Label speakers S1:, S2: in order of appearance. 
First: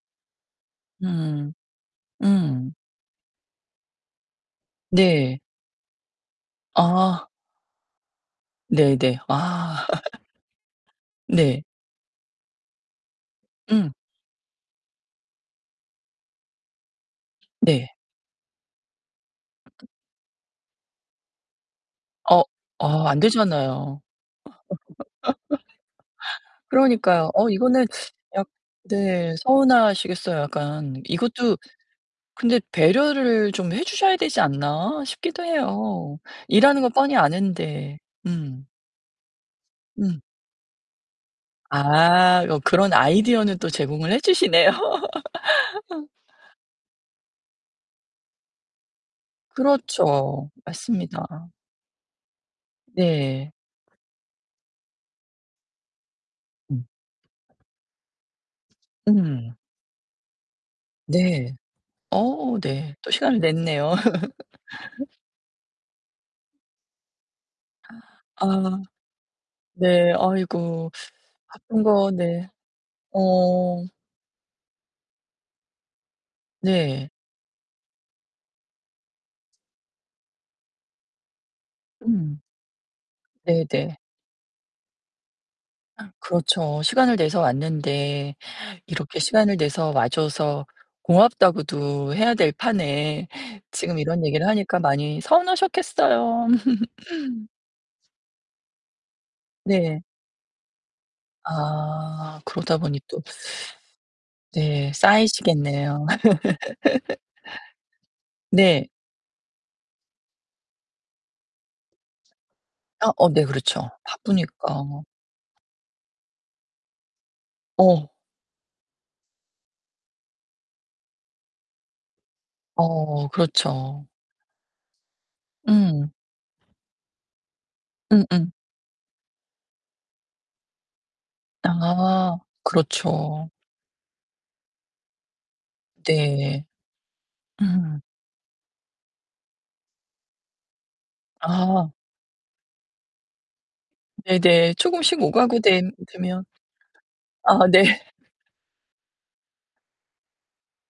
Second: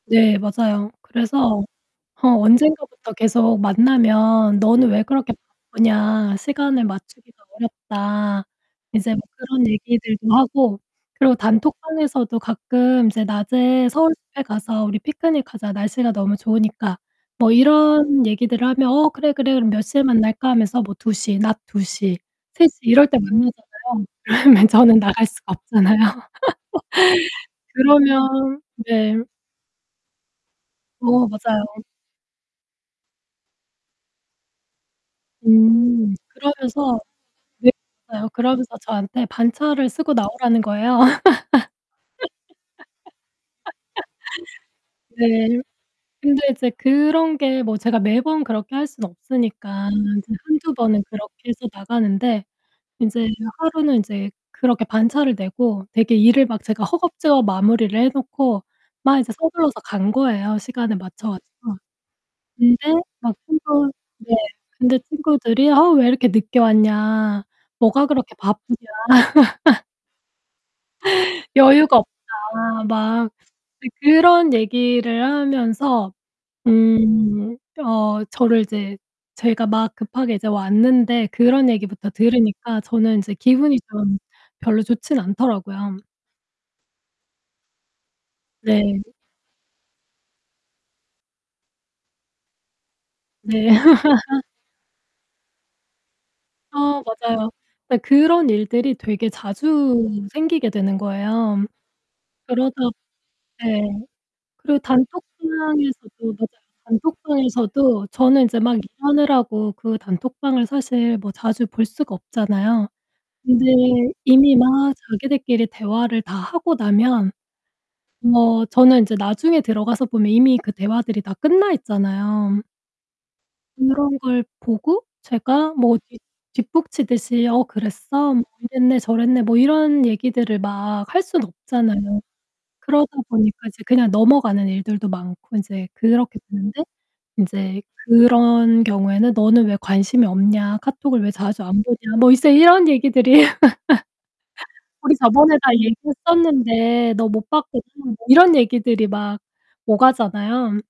S1: 네 맞아요.
S2: 음.
S1: 그래서 어
S2: 음.
S1: 언젠가부터 계속 만나면 "너는 왜 그렇게
S2: 네.
S1: 바쁘냐 시간을
S2: 아.
S1: 맞추기가 어렵다." 이제
S2: 네네.
S1: 뭐 그런
S2: 아.
S1: 얘기들도 하고 그리고
S2: 네.
S1: 단톡방에서도 가끔 이제 낮에
S2: 음.
S1: "서울집에 가서 우리 피크닉하자, 날씨가 너무 좋으니까." 뭐
S2: 네.
S1: 이런 얘기들을 하면 "어 그래, 그래. 그럼 몇 시에 만날까?" 하면서 뭐 2:00 낮 2:00,
S2: 어?
S1: 3:00
S2: 어
S1: 이럴 때
S2: 안 되잖아요.
S1: 만나잖아요. 그러면 저는 나갈 수가 없잖아요.
S2: 그러니까요. 어 이거는 약
S1: 그러면 네.
S2: 네. 서운하시겠어요 약간.
S1: 어
S2: 이것도
S1: 맞아요.
S2: 근데 '배려를 좀 해 주셔야 되지 않나?' 싶기도
S1: 음
S2: 해요. 일하는 거
S1: 그러면서
S2: 뻔히
S1: [unintelligible]
S2: 아는데. 음.
S1: 그러면서 저한테 반차를 쓰고
S2: 음.
S1: 나오라는 거예요.
S2: 아. 어 그런 아이디어는 또 제공을 해 주시네요.
S1: 네. 근데 이제 그런게 뭐 제가 매번 그렇게 할 수는 없으니까 이제
S2: 그렇죠.
S1: 1-2 번은
S2: 맞습니다.
S1: 그렇게 해서 나가는데 인제
S2: 네.
S1: 하루는 인제 그렇게 반차를 내고 되게 일을 막 제가
S2: 음.
S1: 허겁지겁 마무리를 해 놓고 막 이제
S2: 음.
S1: 서둘러서 간 거예요, 시간에 맞춰
S2: 네.
S1: 가지고.
S2: 어
S1: 근데
S2: 네. 또
S1: 막
S2: 시간을
S1: 친구
S2: 냈네요.
S1: 네. 근데 친구들이 "아우 왜 이렇게 늦게 왔냐. 뭐가 그렇게
S2: 아.
S1: 바쁘냐"
S2: 네. 아이고. 바쁜
S1: "여유가
S2: 거 네.
S1: 없다." 막
S2: 어.
S1: 그 그런 얘기를 하면서
S2: 네.
S1: 음 어 저를 이제 제가 막 급하게 이제 왔는데 그런 얘기부터
S2: 음.
S1: 들으니까 저는 이제 기분이
S2: 네네.
S1: 좀 별로 좋지는 않더라고요.
S2: 그렇죠. 시간을 내서 왔는데
S1: 네.
S2: 이렇게 "시간을 내서 와줘서 고맙다."고도 해야 될 판에
S1: 네.
S2: 지금 이런 얘기를 하니까 많이 서운하셨겠어요..
S1: 아 맞아요. 네 그런 일들이 되게
S2: 네.
S1: 자주 생기게 되는 거예요.
S2: 아
S1: 그러다
S2: 그러다 보니 또.
S1: 예. 그리고
S2: 네 쌓이시겠네요.
S1: 단톡방에서도 맞아요. 단톡방에서도 저는 인제 막
S2: 네.
S1: 일하느라고 그 단톡방을 사실 뭐 자주 볼 수가 없잖아요.
S2: 아. 어 네
S1: 근데
S2: 그렇죠,
S1: 이미
S2: 바쁘니까.
S1: 막 자기들끼리 대화를 다 하고 나면
S2: 어.
S1: 뭐 저는 인제 나중에 들어가서 보면 이미 그 대화들이 다 끝나 있잖아요.
S2: 어 그렇죠.
S1: 그런 걸 보고 제가 뭐
S2: 음.
S1: 뒷 뒷북치듯이 "어 그랬어? 뭐
S2: 음음.
S1: 이랬네 저랬네." 뭐 이런 얘기들을 막 할 순 없잖아요.
S2: 아
S1: 그러다
S2: 그렇죠.
S1: 보니까 이제 그냥 넘어가는 일들도 많고 인제 그렇게
S2: 네.
S1: 되는데 인제
S2: 음.
S1: 그런 경우에는 "너는 왜 관심이 없냐? 카톡을 왜 자주 안
S2: 아.
S1: 보냐?" 뭐 이제 이런 얘기들이
S2: 네네.
S1: "우리
S2: 쪼금씩
S1: 저번에 다
S2: 오가구된 되면
S1: 얘기했었는데 너 못
S2: 아
S1: 봤거든"
S2: 네.
S1: 뭐 이런 얘기들이 막 오가잖아요.